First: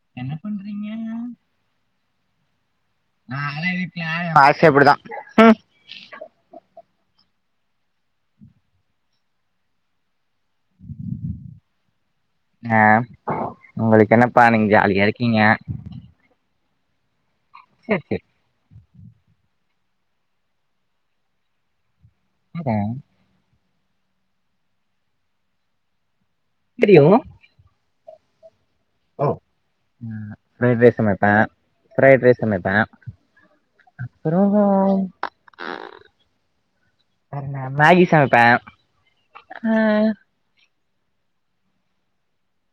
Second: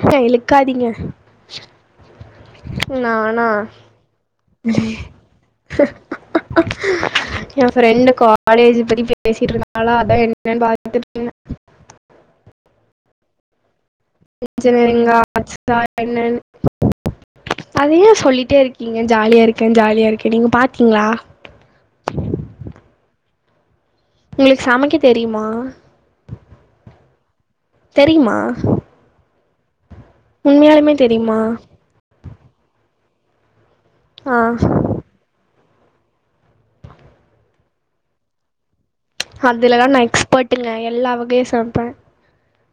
அக்கா என்ன இழுக்காதீங்க பண்றீங்க நானா நாலா வீட்ல ஆசை அப்படிதான் எ ஃப்ரெண்டு காலேஜ் பத்தி பேசிட்டு இருந்தாளா அதா என் என்னனு பாத்துட்டு இருந்த ஆ உங்களுக்கு என்னப்பா நீங்க ஜாலியா இன்ஜினியரிங்கா இருக்கீங்க ஆட்ஸ்ஸா என்னன்னு அத சரி ஏ சரி சொல்லிட்டே இருக் க்கிங்க ஜாலியா இருக்கே ஜாலியா இருக்கேன்னு நீங்க பாத்தீங்ளா அதா உங்குளுக்கு சமைக்க தெரியுமா [unintelligible] தெரியுமா ம் ஃப்ரைட் உண்மையாலுமே ரைஸ் சமைப்பே தெரியுமா ஃப்ரைட் ரைஸ் சமைப்பே ஆ அப்புறோம் இந்த மேகி சமைப்பே அதுலதா நா எக்ஸ்பர்ட்டுங்க எ எல்லா வகையு சமைப்பே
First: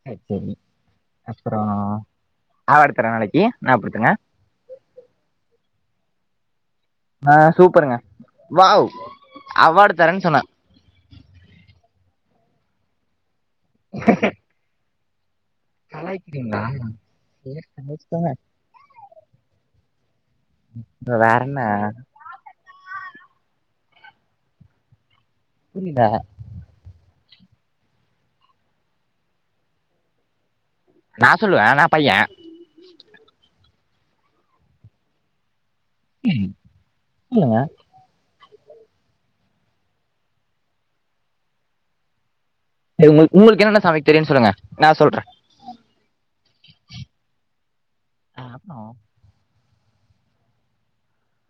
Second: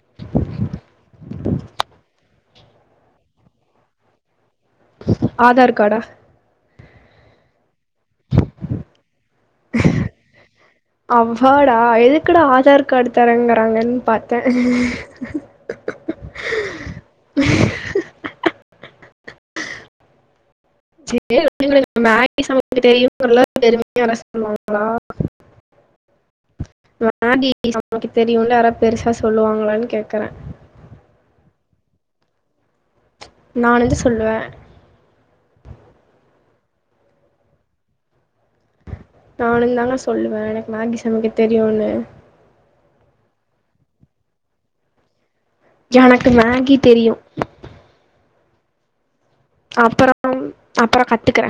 அ சேரி அப்புறோ அவாடு தர நாளைக்கி ஞாயப்படுத்துங்க ஆதார் காடா ஆ சூப்பருங்க வாவ் அவாடு தரேன்னு சொன்ன குடா ஆதார் காடு தராங்க ராங்கன் பாத்தே கலாய்கிறீங்ளா [unintelligible] வேற என்ன [unintelligible] [unintelligible] புரில [unintelligible] தெரியுல்ல யாராத் பெருசா சொல்லுவாங்களான் கேக்குறே நா சொல்லுவே நா பைய்ய நானந்து சொல்லுவ சொல்லுங்க நானு தாங்க சொல்லுவ எனக்கு மேகி சமைக்க தெரியும்னு உங்க உங்களுக்கு என்னென்ன சமைக்கு தெரியன்னு சொல்லுங்க நான் சொல்ற எனக்கு மேகி தெரியோ ஆ ஆ அப்புறம் அப்புறோ கத்துக்கற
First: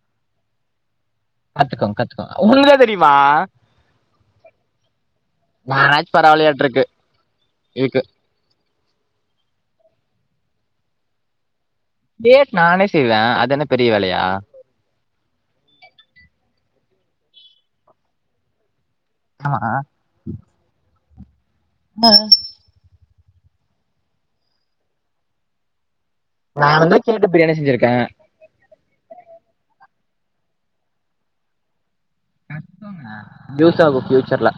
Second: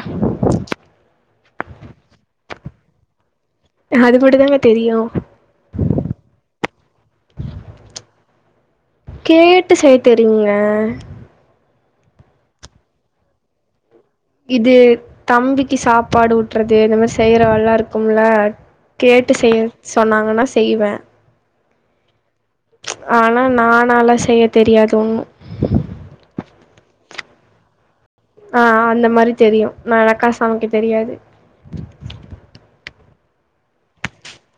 கத்துக்கோங்க கத்துக்கோங்க உங்களுக்குலா தெரியுமா அது மட்டும் தாங்க தெரியும் நானாச்சு பரவலயான்டுருக்கு இதுக்கு கேட்டு செய்ய தெரியுங்க டேட் நானே செய்வேன் அதென்ன இது தம்பிக்கு சாப்பாடு ஊட்டுறது அந்த மாரி செய்யுற வேலலா இருக்கும்ல கேட்டு ஆமா செய்ய சொன்னாங்கன்னா செய்வ ஆ ஆனா நானால்லா செய்ய தெரியாது ஒண்ணோ நானுந்தா கேட்டு பிரியாணி செஞ்சிருக்க ஆ அந்த மாரி தெரியு எனக்கா சமைக்க தெரியாது கத்துக்கோங்க யூஸ் ஆகோ ஃபியூச்சர்ல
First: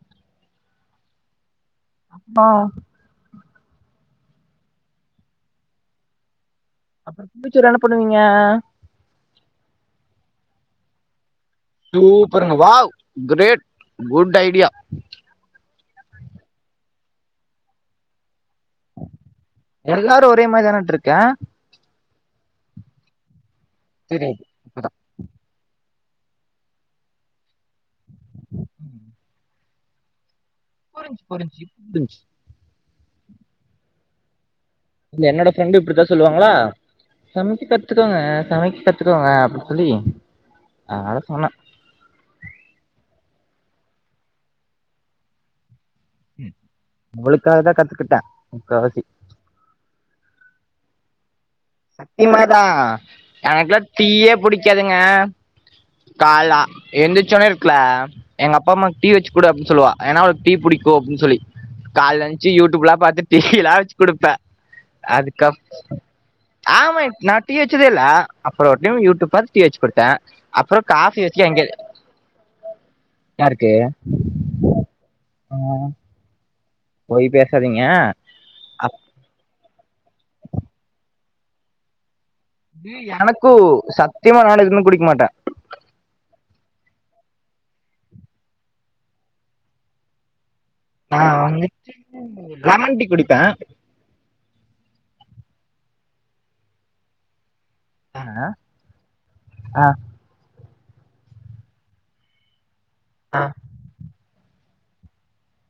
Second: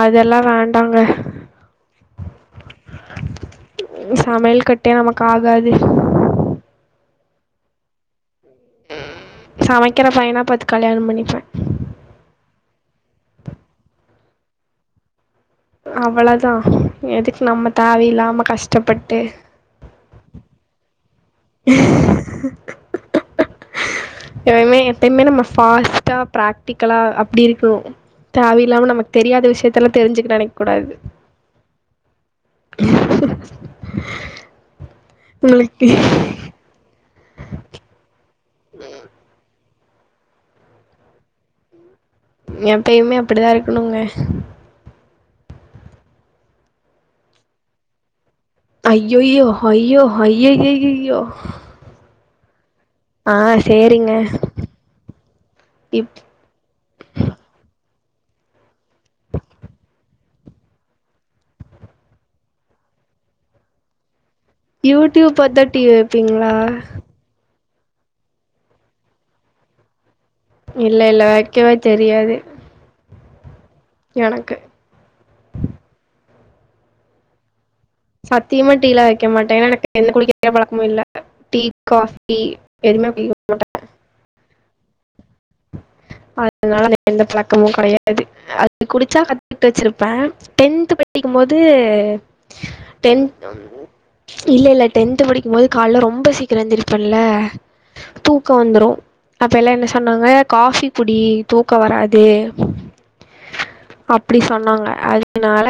அதெல்லா வேண்டாங்க அ சமையல் கட்டே நமக்கு ஆகாது அப்புறோ ஃப்யூச்சர்ல என்ன பண்ணுவீங்க சமைக்கிற பையனா பாத்து கல்யாணம் பண்ணிப்ப சூப்பருங்க வாவ் கிரேட் குட் ஐடியா அவ்வளவுதா எதுக்கு நம்ம தேவ இலாம கஷ் டப்பட்டு எல்லாரும் ஒரே மாதிரி தானே நின்ட்டுருக்க தெரியுது இனிமே இப்பதான் எப்பயுமே நம்ம ஃபாஸ்ட் பிராக்டிக்கலா அப்படி இருக்கணோ தேவ இல்லாம நமக்கு தெரியாத விஷயத்தலா தெரிஞ்சுக்க நினை புரிஞ்ச்சு புரிஞ்ச்சு புரிஞ்ச்சு [inaudible] இல்ல என்னோட ஃப்ரெண்ட் உங்களுக்கு இப்படித்தா சொல்லுவாங்களா சமைக்க கத்துக்கோங்க சமைக்க கத்துக்கோங்க அப்ப சொல்லி அதா சொன்ன எப்பயுமே அப்படிதா இருக்கணுங்க உங்குளுக்காகதா கத்துக்கிட்ட ஐயய்யோ ஐயோ ஐய்யய்யய் ஐய்யய்யோ சக்தி மாதா எனக்குலா சேரிங்க தீயே புடிக்காதுங்க இப் காலைல அ எந்திருச்சவுடனே இருக்குல எங்க அப்பம்மா டீ வச்சிக் கூடு அப்டினு சொல்லுலா ஏன்னா அவள்க்கு டீ புடிக்கு அப்டின்னு சொல்லி காலைல எந்திருச்சி யூடியூப்லா பாத்து டீ எல்லா வச்சு குடுப்பே யூடுப் அதுக்க பாத்து டீ வெப்பீங்களா ஆமா ட்நாட் டீ வெச்சுதே இல்ல அப்புறோ ஒர் டைம் யூட்டுப் பாத்து டீ வெச்சு குடுத்தே அப்றோ இல்ல காஃபி இல்ல வச்சு எங்க வெக்கவே தெரியாது தே எனக்கு அஹ் பொய் பேஸ் சத்தியமா டீலா வெக்க மாட்டே ஏனா எனக் என்ன [unintelligible] பழக்கமு இல்ல டீ காஃப் டி எனக்கு சத்தியமா நால எதுமே குடிக் மாட்டே அதுனால எந்த பழக்கமு கெடையாது அது குடிச்சா கத்துட்டு வெச்சுருப்பே டென்த்து நா படிக்கும்போது வந்துட்டு லெமன் டீ டென் குடிப்பே இல்லல்ல டென்த் படிக் க்கும்போது கால்ல ரொம்ப சீக்கிர எந்திருப்பேன்ல தூக்க வந்துரு அப்ப எல்லா ஆ என்ன ஆ சொன்னாங்க காஃபி குடி தூக்க வராதே அஹ் அப்பிடி சொன்னாங்க அதுனால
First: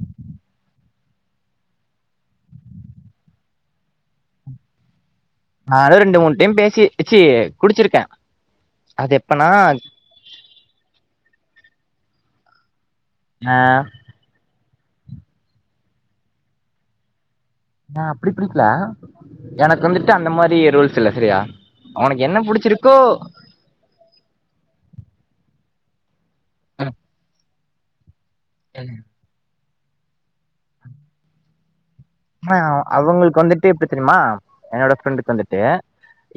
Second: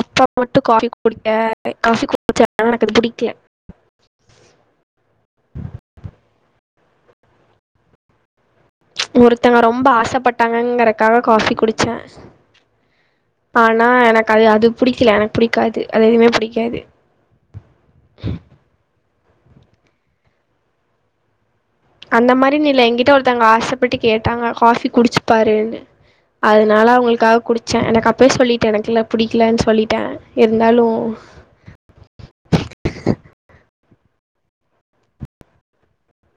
அப்ப மட்டும் காபி குடிங்க காஃபி குடிச்சதா எனக்கு பிடிக்கு நானு ரெண்டு மூண் டைம் பேசி இச்சி குடிச்சிருக்கே அது எப்பனா ஒருத்தங்க ரொம்ப ஆசப்பட்டாங்கங்குறக் க்காக காஃபி குடிச்சே ஆ ஆனா எனக் அது அது புடிக்கில எனக்கு புடிக்காது அதுவுமே பிடிக்காது நா அப்டி பிடிக்குல எனக் வந்துட்டு அந்த மாரி ரூல்ஸ் இல்ல செரியா அந்த மாரின் இல்ல எங்கிட்ட ஒருத்தவங்க ஆசப்பட்டு கேட்டாங்க காஃபி குடிச்சு பாருன்னு அதுனால அவுங்களுக்காக குடிச்சே எனக் அப் ப்பேய் சொல்லிட்டே எனக்குல புடிக்குலன் சொல்லிட் க்கே இருந்தாலு அஹா அவுங்குளுக்கு வந்துட்டு எப்பிடி தெரியுமா என்னோட ஃப்ரெண்டுக்கு வந்துட்டு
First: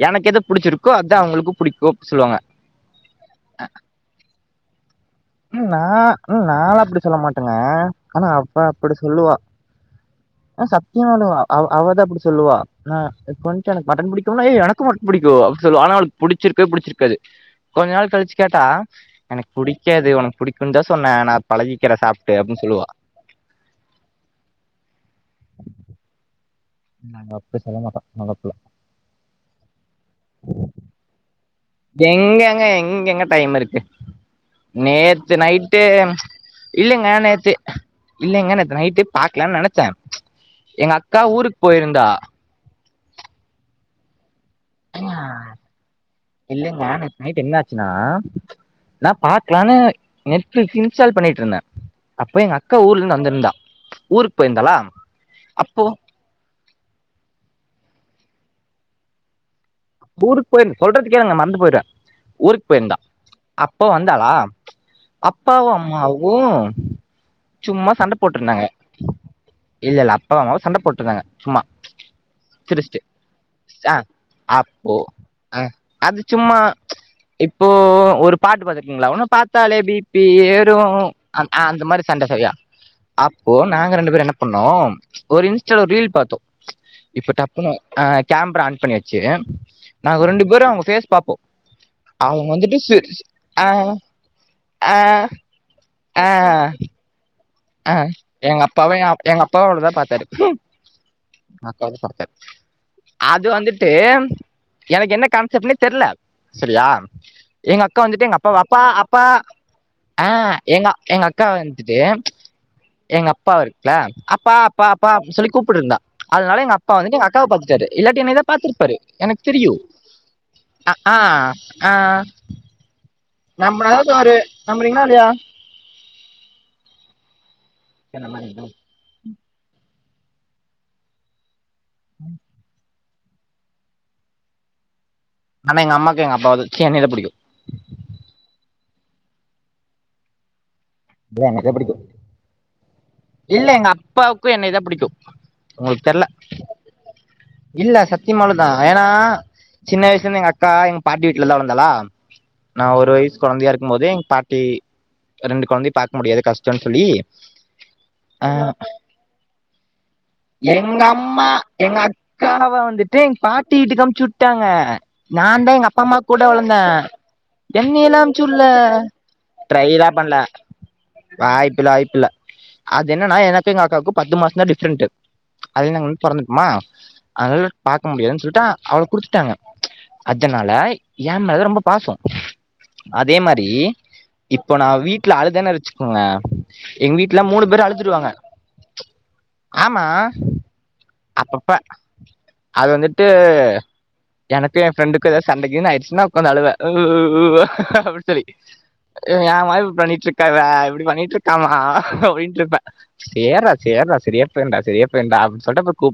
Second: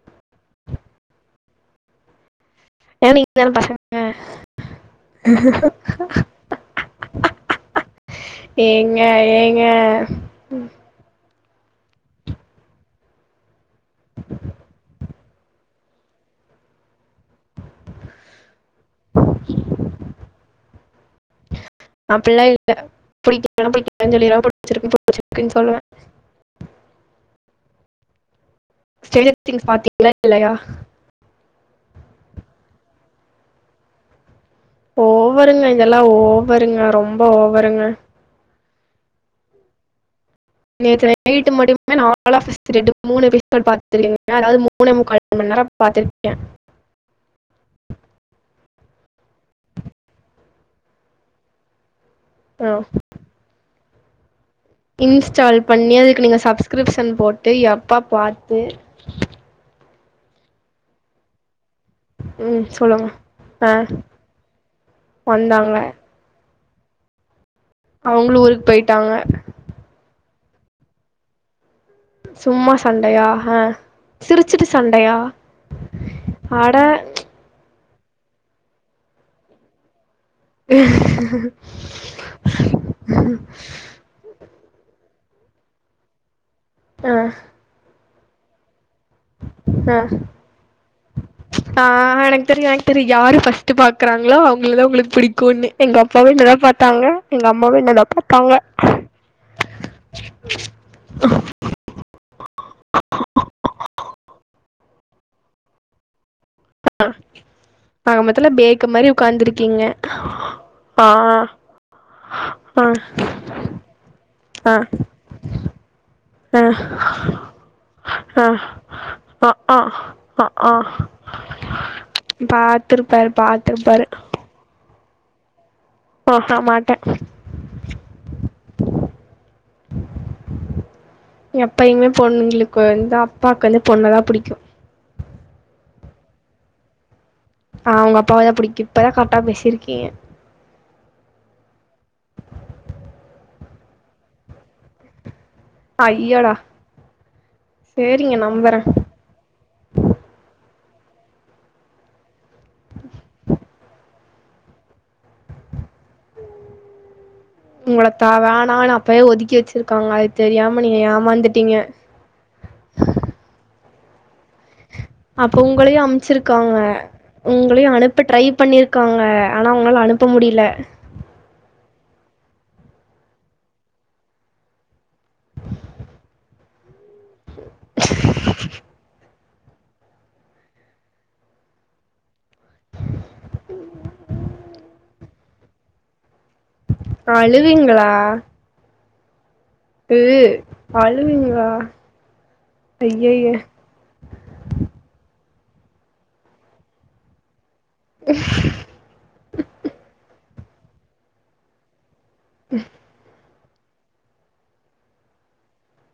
எனக்கு எது புடுச்சுருக்கோ அத்தா அவுங்களுக்கு புடிக்கு அப்டி சொல்லுவாங்க ஏன்னா நீங்க தான பசங்க ம் நா ம் நாள அப்டி சொல்ல மாட்டேங்க ஆனா அவ்வே அப்பிடி ஏங்க சொல்லுவா ஏங்க ஆனா சத்தியமா அலுவா அவ அவதா அப்டி சொல்லுவா நா இப்ப வன்ட்டு எனக் மட்டன் புடிக்கும்னா ஏய் எனக்கு மட்டன் புடிக்கோ அப்டி சொல்லா ஆனா அவுளுக்கு புடிச்சிருக்கவே புடிச்சுருக்காது கொஞ்ச நாள் கழிச்சு கேட்டா எனக் புடிக் உனக்கு புடிக்குன்னு தா சொன்னே நா பழகிக்கிறே சாப்ட்டு அப்டில்லா அப்டின்னு இல்ல சொல்லுவா புடிக்கலனா புடிக்கலன்னு சொல்லிருவே புடிச்சிருக்குனா புடிச்சிருக்குன்னு சொல்லுவே நாங்க அப்டி செல்ல மாட்டோ நல்ல புள்ள [unintelligible] திங்ஸ் பாத்தீங்களா இல்லையா எங்கங்க எங்கங்க டைம் இருக்கு நேத்து ஓவருங்க நைட்டு இதெல்லா ஓவருங்க இல்லங்க ரொம்ப நேத்து ஓவருங்க இல்லைங்க நே நைட்டு பாக்கலானு நெனச்சே எங்க நேத்து அக்கா நைட்டு ஊருக்கு மட்டுமே போயிருந்தா நா ஆ ஆபிஸ் த ரெட்டு மூணு எபிசோட் பாத்து [unintelligible] எங்க இல்லங்க நேத்து நைட் என்ன ஆச்சுன்னா நா பாக்கலானு நெட்ஃபிளிக்ஸ் இன்ஸ்டால் பண்ணிட்டு இருந்தே அப்போ எங்க ஆ அக்கா ஊர்ல இருந்து வந்திருந்தா ஊருக் இன்ஸ்டால் பண்ணி அதுக்கு நீங்க சப்ஸ்கிரிப்ஷன் போட்டு எப் எப்போ பாத்து ஊருக்கு போயிருந் சொல்றத கேளுங்க மறந்து போயிடுவே ம் ஊருக்கு போயிருந்தா சொல்லுங்க ஆ அப்போ வந்தாளா அப்பாவு வந்தாங்க அம்மாவு சும்மா சண்ட அவங்களு போட்டுடிருந்தாங்க ஊருக்கு போயிட்டாங்க இல்லல்ல போமோது சண்ட போட்டு இருந்தாங்க சும்மா சும்மா சண்டையா ஆஹா சிரிச்சுட்டு சண் ஓ அஹ அது சும்மா இப்போ ஒரு பாட்டு பாத்திருக்கீங்களா உன்ன பாத்தாலே பி பி பி யேரு அந்த மாரி சண்ட செரியா அப்போ நாங்க ரெண்டு பேரோ என்ன பண்ணோம் ஒரு இன்ஸ்டால ரீல் பாத்தோம் ஆ இப்ப டப்புணு ஆஹ் கேமரா ஆன் பண்ணியாச்சு அஹ் ஆஹ் எனக்கு அவங்க தெரியோ வந்துட்டு எனக்கு தெரியோ சிரி யாரு ஆ ஃபர்ஸ்ட் பாக்குறாங்களோ அவுங்களதா ஆ உங்களுக்கு புடிக்கோன்னு எங்க அப்பாவு என்ன தா பாத்தாங்க எங்க அம்மாவு என்னதா அஹ் பாத்தாங்க எங்க அப்பாவு எங்க அப்பாவு அவளதா பாத்தாரு அக்காவதா பாத்தாரு அது வந்துட்டு எனக்கு என்ன கான்செப்ட்ன்னு தெரியல செரியா எங்க அக்கா ஆக வந்துட்டு எங்க மொத்தல அப்பா அப்பா பேக்கு மாரி அப்பா உக்காந்துருக்கீங்க ஆஹ் எங்க ஆ எங்க அக்கா வந்துட்டு ஆ எங்க அப்பா இருக்குலா அப்பா ஆ அப்பா அப்படின்னு சொல்லி கூப்பிட்டுங்க அதனால எங்க அப்பா வந்துட்டு எங்க அக்காவ பாத்துட்டாரு இல்லாட்டி ஆ ஆ என்னதா பாத்துருப்பாரு எனக்கு ஆ ஆ தெரியும் ஆ ஆ ஆஹ் ஆஹ் பாத்துருப்பாரு நம்மள பாத்துருப்பாரு ஒரு நம்பறீங்களா கிய ஓஹ மாட்ட என்னமா இது எப்பயுமே பொண்ணுங்களுக்கு வந் தா அப்பாவுக்கு வந்து பொண்ணதா புடிக்கும் எங்க அம்மாக்கு எங்க அப்பாவதா சீ என்னயதா புடிக்கும் ஆஹ் உங்க அப்பாவைதா புடிக்கும் இப்பதா கரெட்டா பேசியிருக்கீங்க இல்ல என்னயதா பிடிக்கும் இல்ல எங்க அப்பாவுக்கும் என்னையதா புடிக்கும் உங்களுக்கு தெர்ல ஐயோடா இல்ல சேரிங்க சத்தியமாலுதா நம்புறே ஏன்னா சின்ன வயசுல இருந்து எங்க அக் அக்கா எங்க பாட்டி வீட்டுல தா வளந்தாலா நா ஒரு வயசு கொழந்தையா இருக்கும் போதே எங்க பாட்டி ரெண்டு கொழந்தைய பாக்க முடியாது கஷ்டன்னு சொல்லி உங்களத்தா ஆ வேணான்னு அப்பேயே ஒதுக்கி வச்சிருக்காங்க அது தெரியாம நீங்க எங்க அம்மா ஏமாந்துட்டீங்க எங்க சுட்டாங்க அப்ப உங்களையும் அம்ச்சிருக்காங்க உங்களையும் என்னையெல்லா அனுப்ப ட்ரை அமுச்சு உட்ல பண்ணிருக்காங்க ஆனா உங்கள ட்ரைலா அனுப்ப முடியல இல்ல அது என்னன்னா எனக்கும் எங்க அக்காவுக்கும் பத்து மாசம் தா டிஃப்ரெண்ட்டு அது நாங்க வந்து பொறந்துட்டுமா அதனால பாக்க முடியாதுன்னு சொல்லிட்டா அவள குடுத்துட்டாங்க அதனால ஏமேலதா ரொம்ப பாசம் அதே மாரி இப்போ நா வீட்ல அழுதான வச்சுக்கோங்க எங்க வீட்ல மூனு ங்களா ஆமா அப்பப்ப அழுவீங்களா அது வந்துட்டு ஐய்யய்ய எனக்கும் என் ஃப்ரெண்டுக்கும் எதா ச சண்டைக்குனு ஆயிச்சுடுனா உக்காந்து அலுவன் அப்டி சொல்லி இவன் ஏ மா இப்டி பண்ணிட்டு இருக்கா இவ எப்டி பண்ணிட்டு இருக்காமா அப்டி கிள்ப்ப சேரா சேரா சரியா போயிண்டா சரியா போயிண்டா அப்டு சொல்ட்டு அப்புற கூ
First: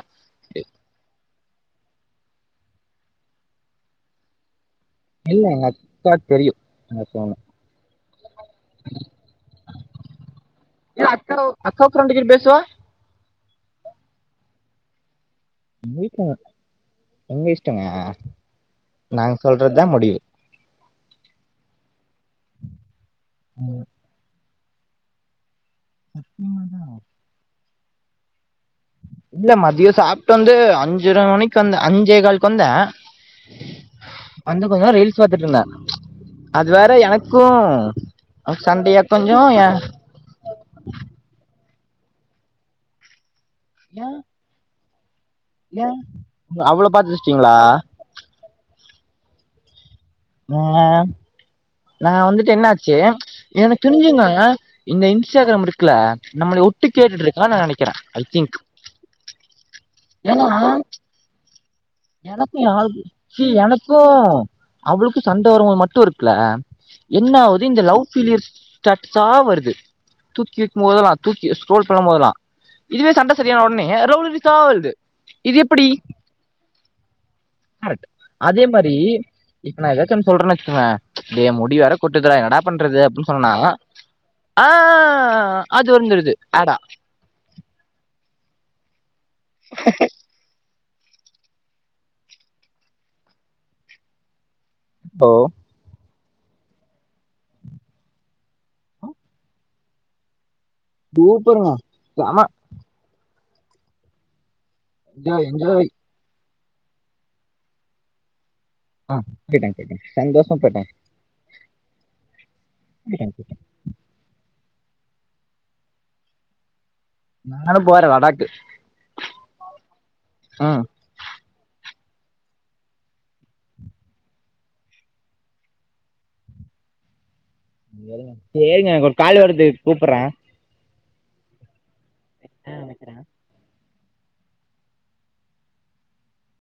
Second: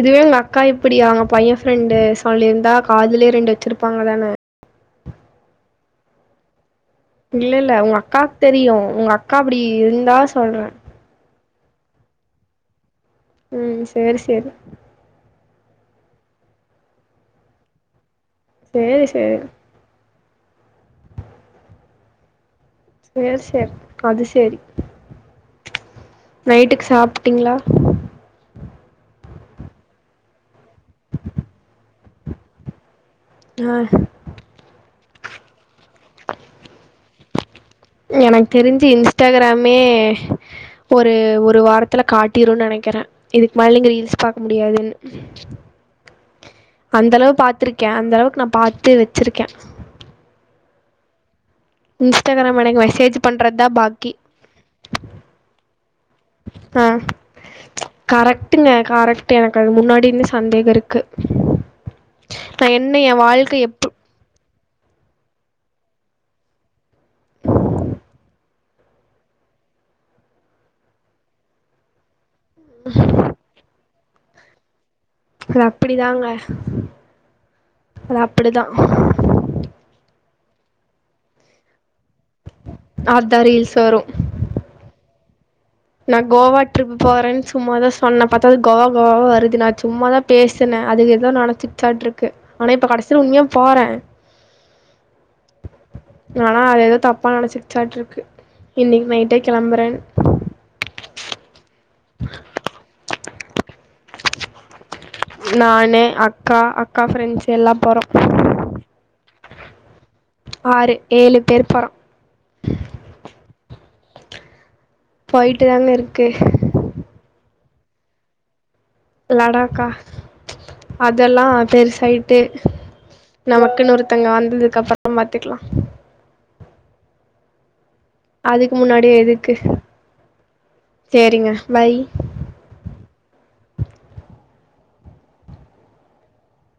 இதுவே உங்க அக்கா இப்டியா அவங்க பையன் ஃப்ரெண்டு சொல்லிருந்தா காதுலே ரெண்டு வ ச்சிருப்பாங்க தான இல்ல எங்க அக்காக்கு தெரியும் இல்ல இல்ல உங்க அக்காக்கு தெரியு உங்க அக்கா அப்புடி இருந்தா சொல்றே அக்கா அக்கா ஃப்ரெண்டு கிட் பேசுவா ம் சேரி சேரி [unintelligible] உங்க இஷ்ட்டங்க சேரி நாங் சேரி சொல்றத் தா முடிவு சேர் சேர் கது சேரி நைட்டுக் சாப்ட்டீங்ளா இல்ல மத்தியோ சாப்ட்டு வந்து ஆ அஞ்சர மணிக்கு வந்த அஞ் ஞ்சே கால்க்கு வந்த ஆ வந்து கொஞ்சோ நேரோ ரீல்ஸ் பாத்துட்ருந்த அது வேற எனக் கோ எனக் தெரிஞ்சி இன்ஸ்டாகிராமே ஒரு ஒரு வாரத் த்துல காட்டிருன்னு நெனைக்கிற இதுக்கு மேல நீங்க ஏ ரீல்ஸ் பாக்க முடியாதுன்னு ஏ அவ்ளோ பாத்து அந்த அளவு வச்சுட்டீங்களா பாத்துருக்க அந்த அளவுக்கு நா பாத்து வச்சிருக்க ம் ஆ நா வந்துட்டு இன்ஸ்டாகிராம் என்ன எனக்கு ஆச்சு மெசேஜ் பண்றதுதா எனக்கு பாக்கி தெரிஞ்சிங்க இந்த இன்ஸ்டாகிராம் இருக்கல நம்மள ஆ ஒட்டு கேட்டுட்டு இருக்கானு நா நெனைக்கிற ஐ திங்க் கரெக்ட்டுங்க கரெக்ட் எனக்கு அது முன்னாடி இருந்து ஏன்னா சந்தேக இருக்கு எனக்கு நா ஏ என்ன எ ஆள்க்கு, வாழ்க்க எப் எனக்கு அவளுக்கு சண்ட வருபோது மட்டு இருக்குல்ல என்னாவது இந்த லவ் பீலியர் ஸ்டேட்டஸ்ஸா வருது, தூக்கி வக்கியு போதெல்லா தூக்கி ஸ்க்ரோல் பண்ணு போதெல்லா இதுவே சண்ட செரியான ஒடனே லவ் ரீல்ஸ்ஸா வருது இது அது எப்டி அப்படிதாங்க கரெக்ட் அது அதே அப்படிதா மாரி இப்ப நா ஏதாச்சு சொல்றனு வச்சுங்கள டே முடி வேற கொட்டுதடா என்ன டா அதா ரீல்ஸ் வரு ஆ அது நா வந்துருது கோவா ஆடா ட்ரிப் போறன்னு சும்மாதா சொன்ன பாத்தா அது கோவா கோவாவா வருது நா சும்மாதா பேசுன அது எதோ நெனச்சிகிச்சாட்டு இருக்கு ஆனா இப்ப கடசில உண்மையா போற ஓ ஆனா அது எதோ தப்பா நெனச்சிகிச்சாட்டு இருக்கு இன்னைக்கி நைட்டே கெளம்புற சூப்பருங்க செம என்ஜாய் என்ஜாய் நான் அக்கா அக்கா ஃப்ரெண்ஸ் எல்லா போறோ ஆஹ் போய்டாங்க போய்டாங்க சந்தோஷமா போய்டாங்க ஆறு ஏழு பேர் போகிறோம் போயிட்டு தாங்க இருக்கு நானு போற லடாக்கு லடாக்கா ம் அதெல்லாம் பெருசைடு டு நமக்குன்னு ஒருத்தவங்க வந்ததுக்கு அப்பறம் பாத்துக்கலாம் அதுக்கு ஏங்க முன்னாடியே கால் வரது கூப்பிறேன் செரிங்க பாய் ஆ வெக்கிறேன்